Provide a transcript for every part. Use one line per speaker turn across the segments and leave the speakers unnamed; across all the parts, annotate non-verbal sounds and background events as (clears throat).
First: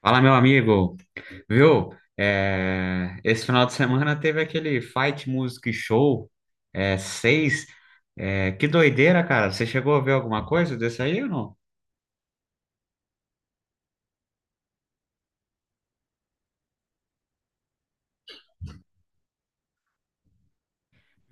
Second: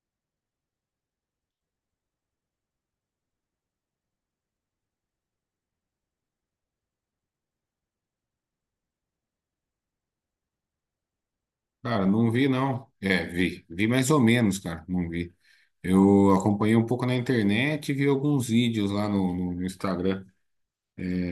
Fala, meu amigo. Viu? É, esse final de semana teve aquele Fight Music Show 6. É, que doideira, cara. Você chegou a ver alguma coisa desse aí ou não?
Cara, não vi não. É, vi. Vi mais ou menos, cara. Não vi. Eu acompanhei um pouco na internet e vi alguns vídeos lá no Instagram.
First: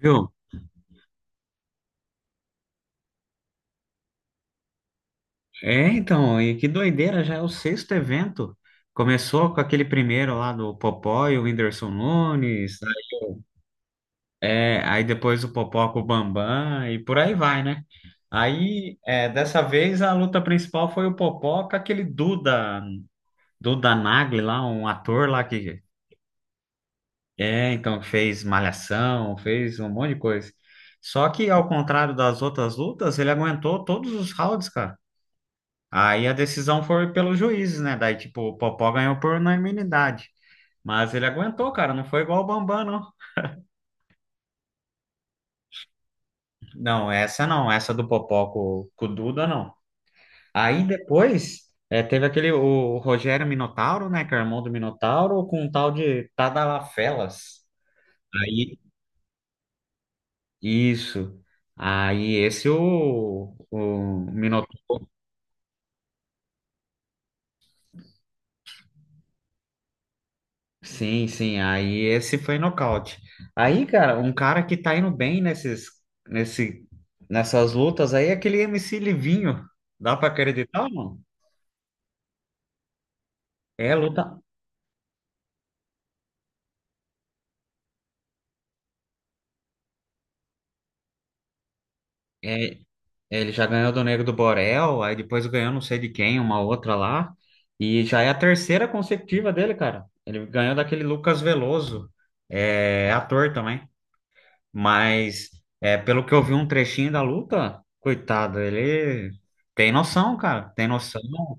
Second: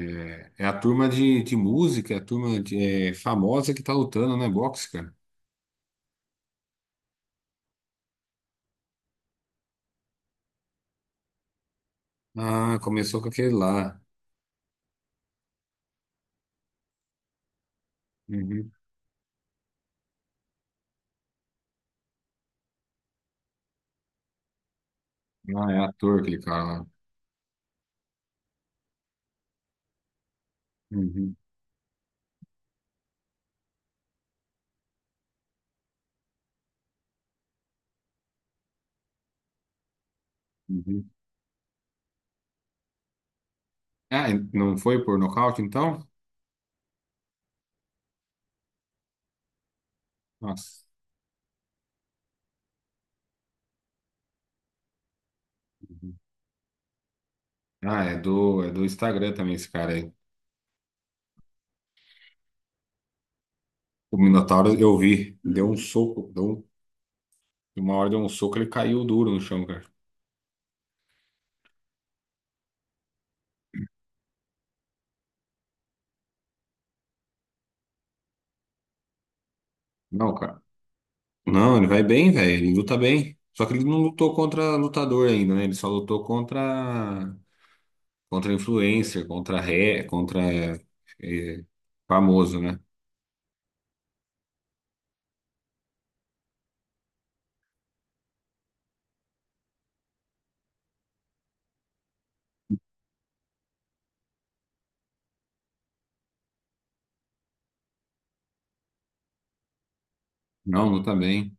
Viu?
É a turma de música, é a turma de, famosa que tá lutando, né? Boxe, cara.
É, então, e que doideira, já é o sexto evento. Começou com aquele primeiro lá do Popó e o Whindersson
Ah,
Nunes.
começou com aquele lá.
É, aí depois o Popó com o Bambam e por aí vai, né?
Uhum.
Aí, dessa vez, a luta principal foi o Popó com aquele Duda Nagli lá, um ator lá
Ah, é
que
ator aquele cara lá.
então fez Malhação, fez um monte de coisa. Só
Uhum,
que ao contrário das outras lutas, ele aguentou todos os rounds, cara. Aí a decisão foi pelos juízes, né? Daí tipo, o Popó ganhou por unanimidade.
uhum.
Mas ele aguentou, cara, não foi igual o Bambam, não.
Ah, e não foi por nocaute, então?
Não, essa não, essa do Popó com o Duda, não.
Nossa.
Aí depois teve aquele, o Rogério Minotauro, né, que é irmão do Minotauro, com um tal
Uhum.
de Tadalá Felas.
Ah, é
Aí.
do Instagram também esse cara aí.
Isso. Aí esse o,
O
o
Minotauro eu
Minotauro.
vi. Deu um soco, uma hora deu um soco, ele caiu duro no chão, cara.
Sim, sim. Aí esse foi nocaute. Aí, cara, um cara que tá indo bem nesse, nessas lutas aí é aquele MC Livinho. Dá pra
Não, cara.
acreditar, mano?
Não, ele vai bem, velho. Ele luta bem. Só que ele
É
não
luta.
lutou contra lutador ainda, né? Ele só lutou contra influencer, contra ré, contra eh, famoso,
É,
né?
ele já ganhou do Negro do Borel, aí depois ganhou não sei de quem, uma outra lá. E já é a terceira consecutiva dele, cara. Ele ganhou daquele Lucas Veloso. É ator também. Mas pelo que eu vi um trechinho da luta, coitado, ele tem noção, cara,
Não,
tem
luta
noção.
bem.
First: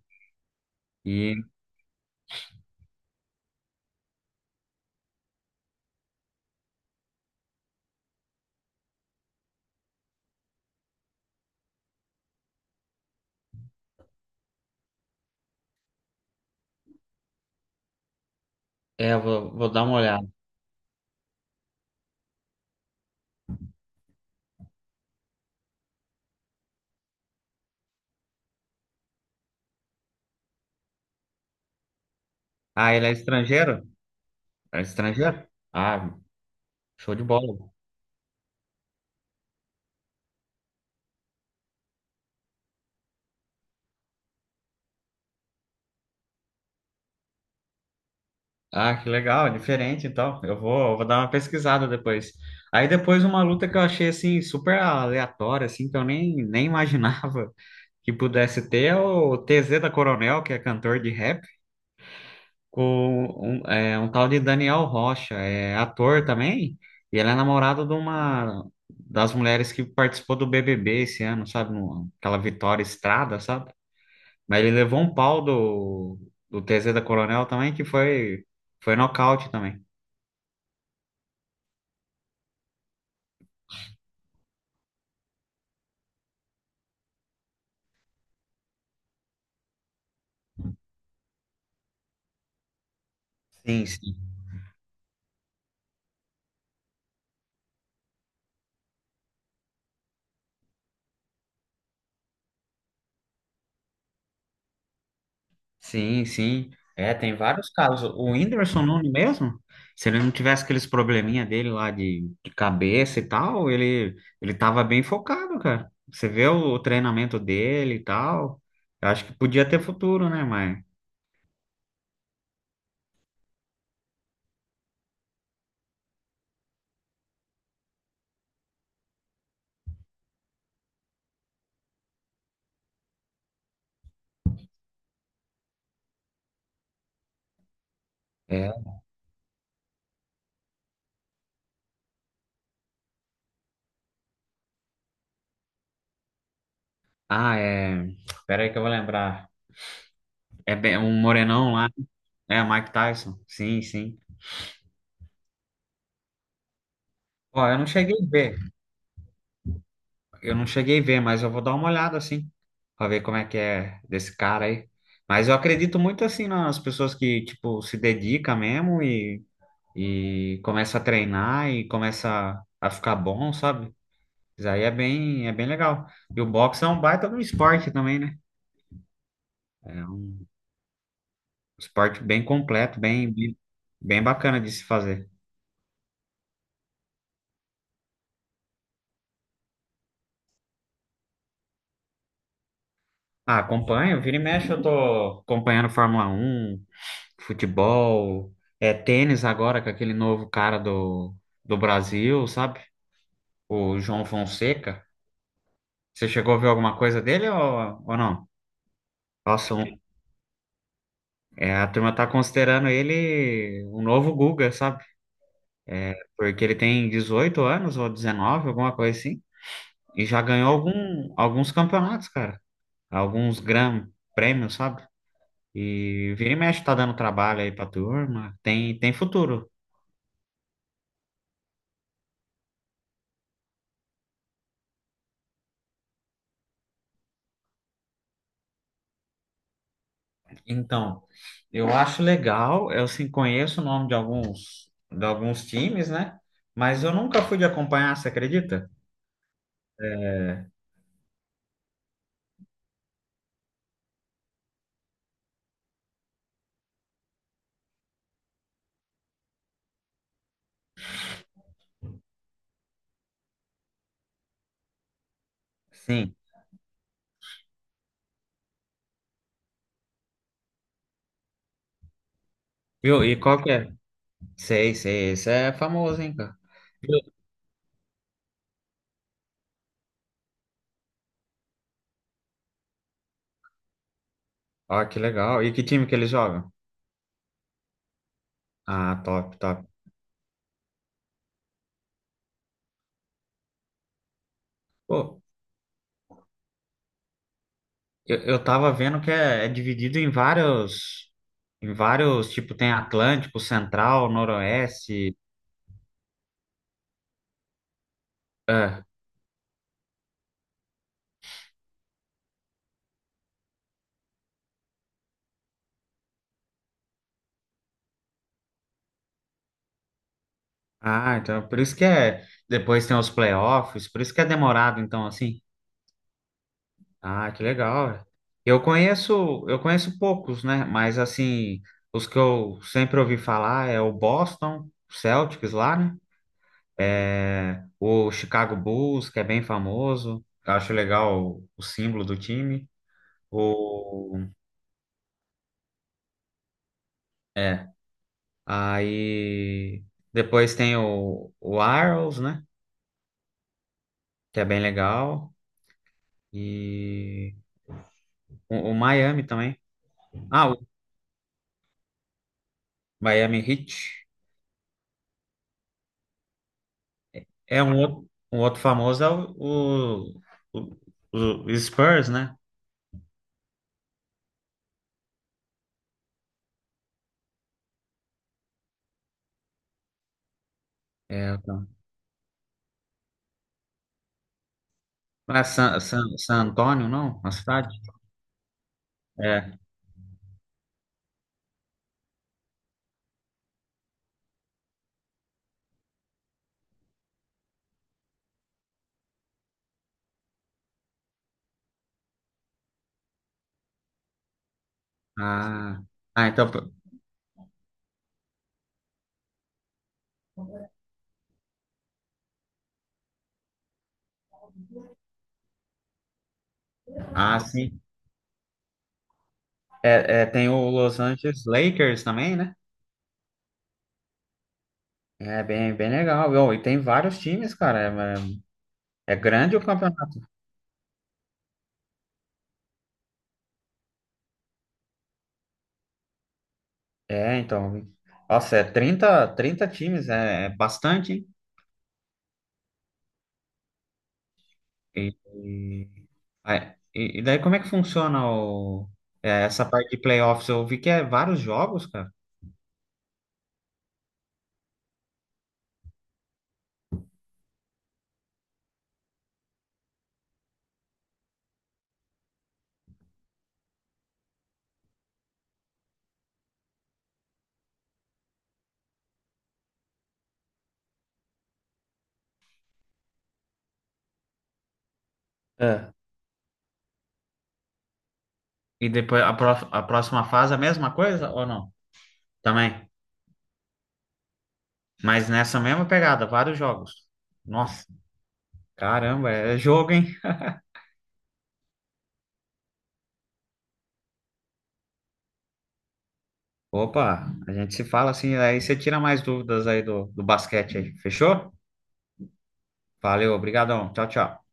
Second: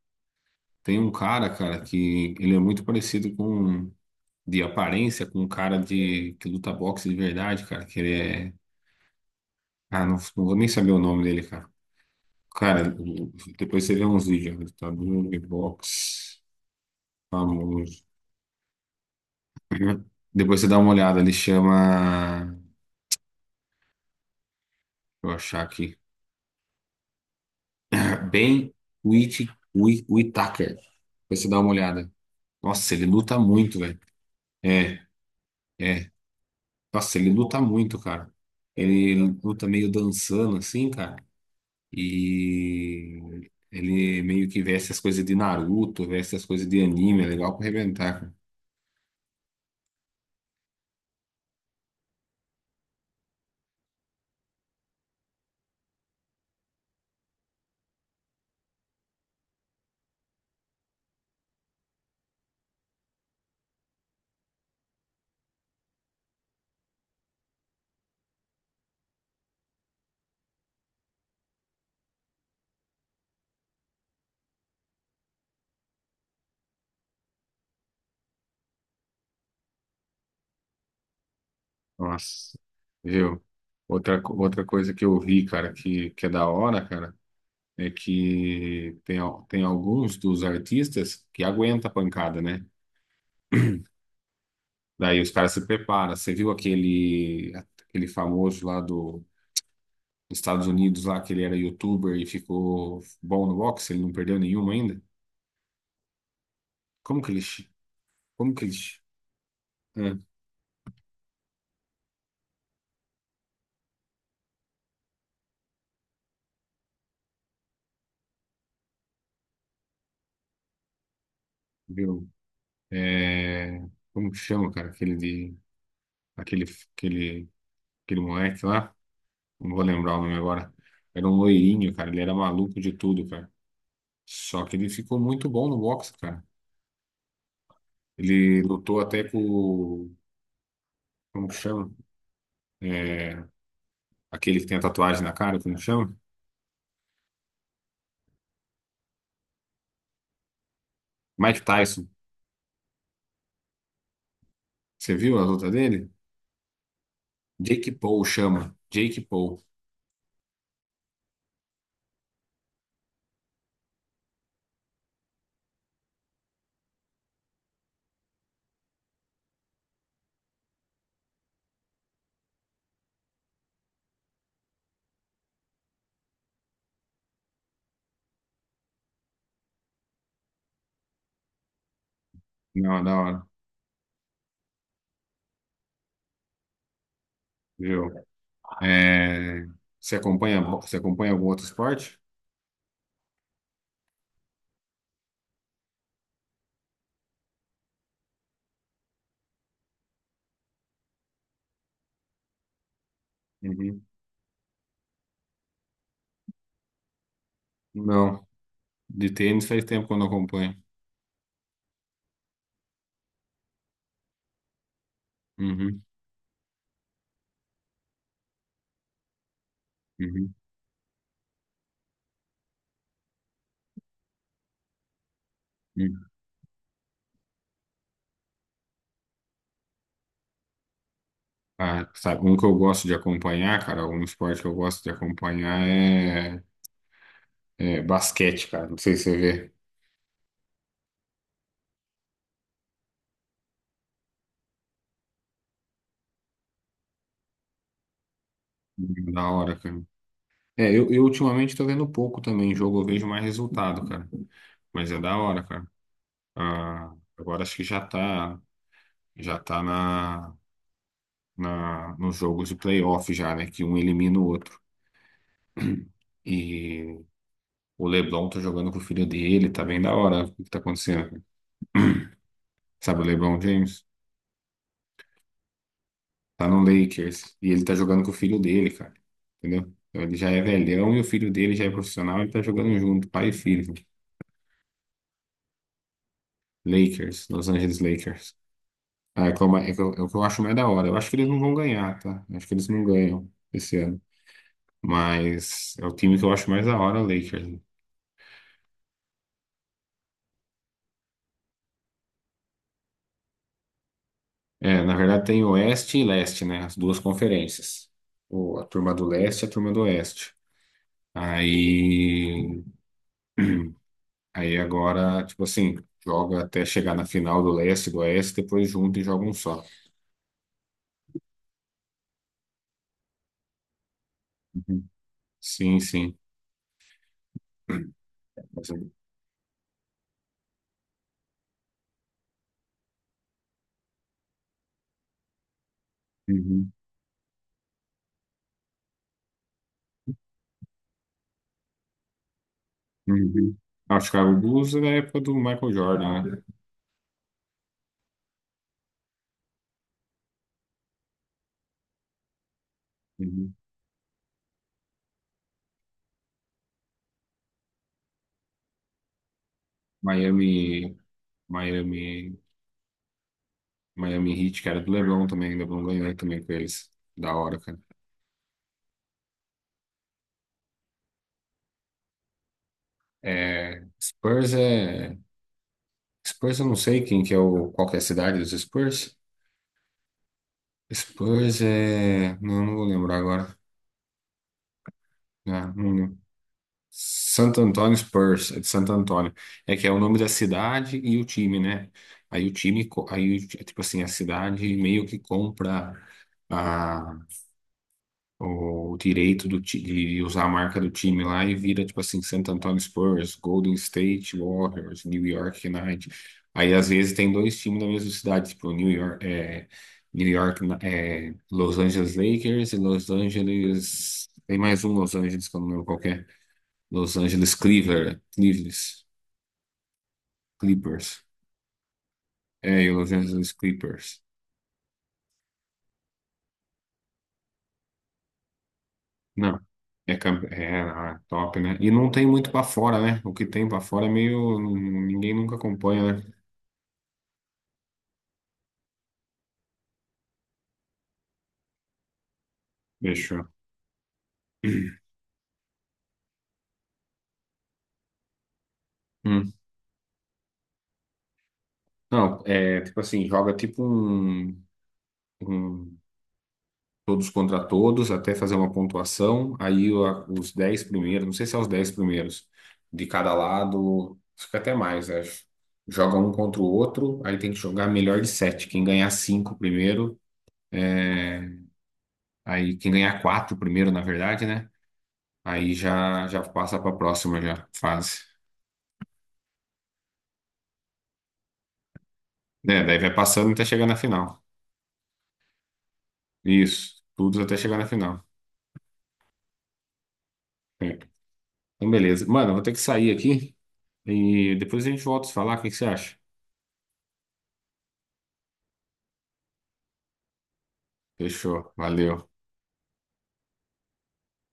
Tem um
E
cara, cara, que ele é muito parecido com de aparência com um cara de que luta boxe de verdade, cara, que ele é Ah, não, não vou nem saber o nome dele, cara. Cara, depois você vê uns vídeos, né? Lutador de boxe famoso.
eu vou
(laughs)
dar uma
Uhum.
olhada.
Depois você dá uma olhada, ele chama. Deixa eu achar aqui. (clears throat) Ben Whit- Whittaker. Depois você dá uma olhada.
Ah,
Nossa, ele
ele é
luta muito,
estrangeiro?
velho.
É
É,
estrangeiro?
é.
Ah, show
Nossa,
de
ele luta
bola.
muito, cara. Ele luta meio dançando, assim, cara. E ele meio que veste as coisas de Naruto, veste as coisas de anime. É legal pra arrebentar, cara.
Ah, que legal, é diferente então. Eu vou dar uma pesquisada depois. Aí depois uma luta que eu achei assim super aleatória, assim, que eu nem imaginava (laughs) que pudesse ter é o TZ da Coronel, que é cantor de rap. Com um tal de Daniel Rocha, é ator também, e ele é namorada de uma das mulheres que participou do BBB esse ano, sabe? Aquela Vitória Estrada, sabe? Mas ele levou um pau do TZ da Coronel também, que foi nocaute também.
Nossa, viu? Outra coisa que eu vi, cara, que é da hora, cara. É que tem, tem alguns dos artistas que aguenta a pancada, né?
Sim, sim.
Daí os caras se preparam. Você viu aquele, aquele famoso lá do, dos Estados Unidos, lá que ele era youtuber e ficou bom no boxe, ele não perdeu nenhum ainda?
Sim, sim. É,
Como que
tem
ele. chi-
vários casos. O
Como que ele.
Whindersson
Chi-
Nunes mesmo, se
Ah,
ele não tivesse aqueles probleminha dele lá de cabeça e tal, ele tava bem focado, cara. Você vê o treinamento dele e tal. Eu acho que podia ter futuro, né, mas...
viu? É, como que chama, cara? Aquele de. Aquele, aquele, aquele moleque lá. Não vou lembrar o nome agora. Era um loirinho, cara. Ele era maluco de tudo, cara. Só que ele ficou muito bom no boxe, cara. Ele
É.
lutou até com, o- Como que chama? É, Aquele que tem a tatuagem na cara, como que chama?
Ah, é... Espera aí que eu vou lembrar. É um
Mike
morenão lá.
Tyson.
É, Mike Tyson. Sim, sim.
Você viu a luta dele?
Ó, eu não
Jake
cheguei
Paul
a ver.
chama. Jake Paul.
Eu não cheguei a ver, mas eu vou dar uma olhada assim, pra ver como é que é desse cara aí. Mas eu acredito muito assim nas pessoas que, tipo, se dedica mesmo e começa a treinar e começa a ficar bom, sabe? Isso aí é bem legal. E o boxe é um baita de um esporte também, né? É um esporte bem completo,
Não, da
bem,
hora.
bem, bem bacana de se fazer.
Viu? É, você acompanha algum outro esporte?
Ah, acompanho, vira e mexe eu tô acompanhando Fórmula 1. Futebol, tênis agora com aquele novo cara do Brasil, sabe? O
Uhum.
João Fonseca. Você chegou a ver alguma coisa dele ou
Não.
não?
De tênis
Nossa,
faz tempo que eu não acompanho.
a turma tá considerando ele o novo Guga, sabe?
Uhum,
Porque ele tem 18 anos ou 19, alguma coisa assim, e já
uhum,
ganhou alguns campeonatos, cara. Alguns gran prêmios, sabe?
uhum.
E vira e mexe tá dando trabalho aí pra turma. Tem futuro.
Ah, sabe, um que eu gosto de acompanhar, cara, um esporte que eu gosto de acompanhar é basquete, cara. Não sei se você vê.
Então, eu acho legal, eu sim conheço o nome de alguns times, né? Mas eu nunca fui de acompanhar, você acredita?
Da hora, cara. É, eu ultimamente tô vendo pouco também jogo, eu vejo mais resultado, cara. Mas é da hora, cara. Ah, agora acho que já tá nos jogos de playoff já, né? Que um elimina o outro. (clears throat)
Sim.
E o LeBron tá jogando com o filho dele, tá bem da hora o que tá acontecendo. Cara. (clears throat) Sabe
Viu?
o
E
LeBron
qual que é?
James?
Sei, sei, esse é famoso, hein, cara?
Tá no
Viu?
Lakers. E ele tá jogando com o filho dele, cara. Entendeu? Então ele já é velhão e o filho dele já é profissional, ele tá jogando junto, pai e filho.
Ó, que legal. E que time que eles jogam?
Lakers, Los Angeles Lakers.
Ah,
Ah, é,
top,
que é uma-
top.
é que eu- É o que eu acho mais da hora. Eu acho que eles não vão ganhar, tá? Eu acho que eles não ganham esse ano.
Pô,
Mas é o time que eu acho mais da hora, o Lakers.
eu tava vendo que é dividido em vários, tipo, tem Atlântico, Central,
É, na
Noroeste.
verdade tem Oeste e Leste, né? As duas conferências. A
É.
turma do Leste e a turma do Oeste. Aí. (clears throat) Aí agora, tipo assim, joga até chegar na final do Leste e do Oeste, depois junta e joga um só.
Ah, então por isso que é, depois tem os playoffs, por isso que é demorado,
Uhum.
então, assim.
Sim, sim.
Ah, que legal. Eu
Mas,
conheço, eu conheço poucos, né? Mas assim, os que eu sempre ouvi falar é o Boston Celtics lá, né?
uhum.
É, o Chicago Bulls, que é bem famoso. Eu acho legal o símbolo do time.
Uhum. Ah, o
O,
Chicago Bulls é da época do Michael Jordan, né?
é. Aí depois tem o Arrows, né?
Uhum.
Que é bem legal. E o Miami também. Ah, o
Miami, Miami,
Miami Heat.
Miami Heat, que era do LeBron também, LeBron ganhou também com eles. Da hora,
É um
cara.
outro, um outro famoso é o, o Spurs, né?
É. Spurs eu não sei quem que é o. Qual que é a cidade dos Spurs?
É,
Spurs
então.
é. Não, não vou lembrar agora.
Não é
Ah, não lembro.
San Antônio, não? A
Santo
cidade?
Antônio Spurs, é de Santo Antônio.
É.
É que é o nome da cidade e o time, né? Aí o time, co- aí, o ti- Tipo assim, a cidade meio que compra. a o direito de usar a marca do time lá e vira, tipo assim, Santo Antonio Spurs, Golden State Warriors, New York
Ah,
Knight.
então.
Aí, às vezes, tem dois times na mesma cidade, tipo, New York, Los Angeles Lakers e Los Angeles... Tem mais um Los Angeles, que eu não lembro qual que é. Los
Ah,
Angeles
sim.
Cleaver, Cleavers,
Tem o Los
Clippers.
Angeles Lakers também, né?
É, e Los Angeles Clippers.
É bem, bem legal. Viu? E tem vários times, cara. É, é grande
Não.
o campeonato.
Top, né? E não tem muito pra fora, né? O que tem pra fora é meio. Ninguém nunca acompanha, né?
É, então. Nossa, é trinta times, é bastante,
Fechou.
hein? Ah, é. E daí como é que funciona o,
Hum.
essa parte de playoffs? Eu vi que é vários jogos, cara.
Não, é tipo assim, joga tipo um todos contra todos até fazer uma pontuação. Os 10 primeiros, não sei se é os 10 primeiros, de cada lado, fica até mais, acho. Joga um contra o outro, aí tem que jogar melhor de sete. Quem ganhar 5 primeiro, é, aí quem ganhar 4 primeiro, na verdade, né? Aí
É.
já passa para a próxima já, fase.
E depois a próxima fase é a mesma coisa ou não? Também.
É, daí vai passando até chegar na final.
Mas nessa mesma pegada, vários
Isso,
jogos.
tudo até chegar na
Nossa,
final.
caramba, é jogo, hein?
É. Então, beleza. Mano, eu vou ter que sair aqui e depois a gente volta a se falar. O que que você acha?
Opa, a gente se fala assim, aí você tira mais dúvidas aí do basquete aí. Fechou?
Fechou, valeu.
Valeu, obrigadão. Tchau, tchau.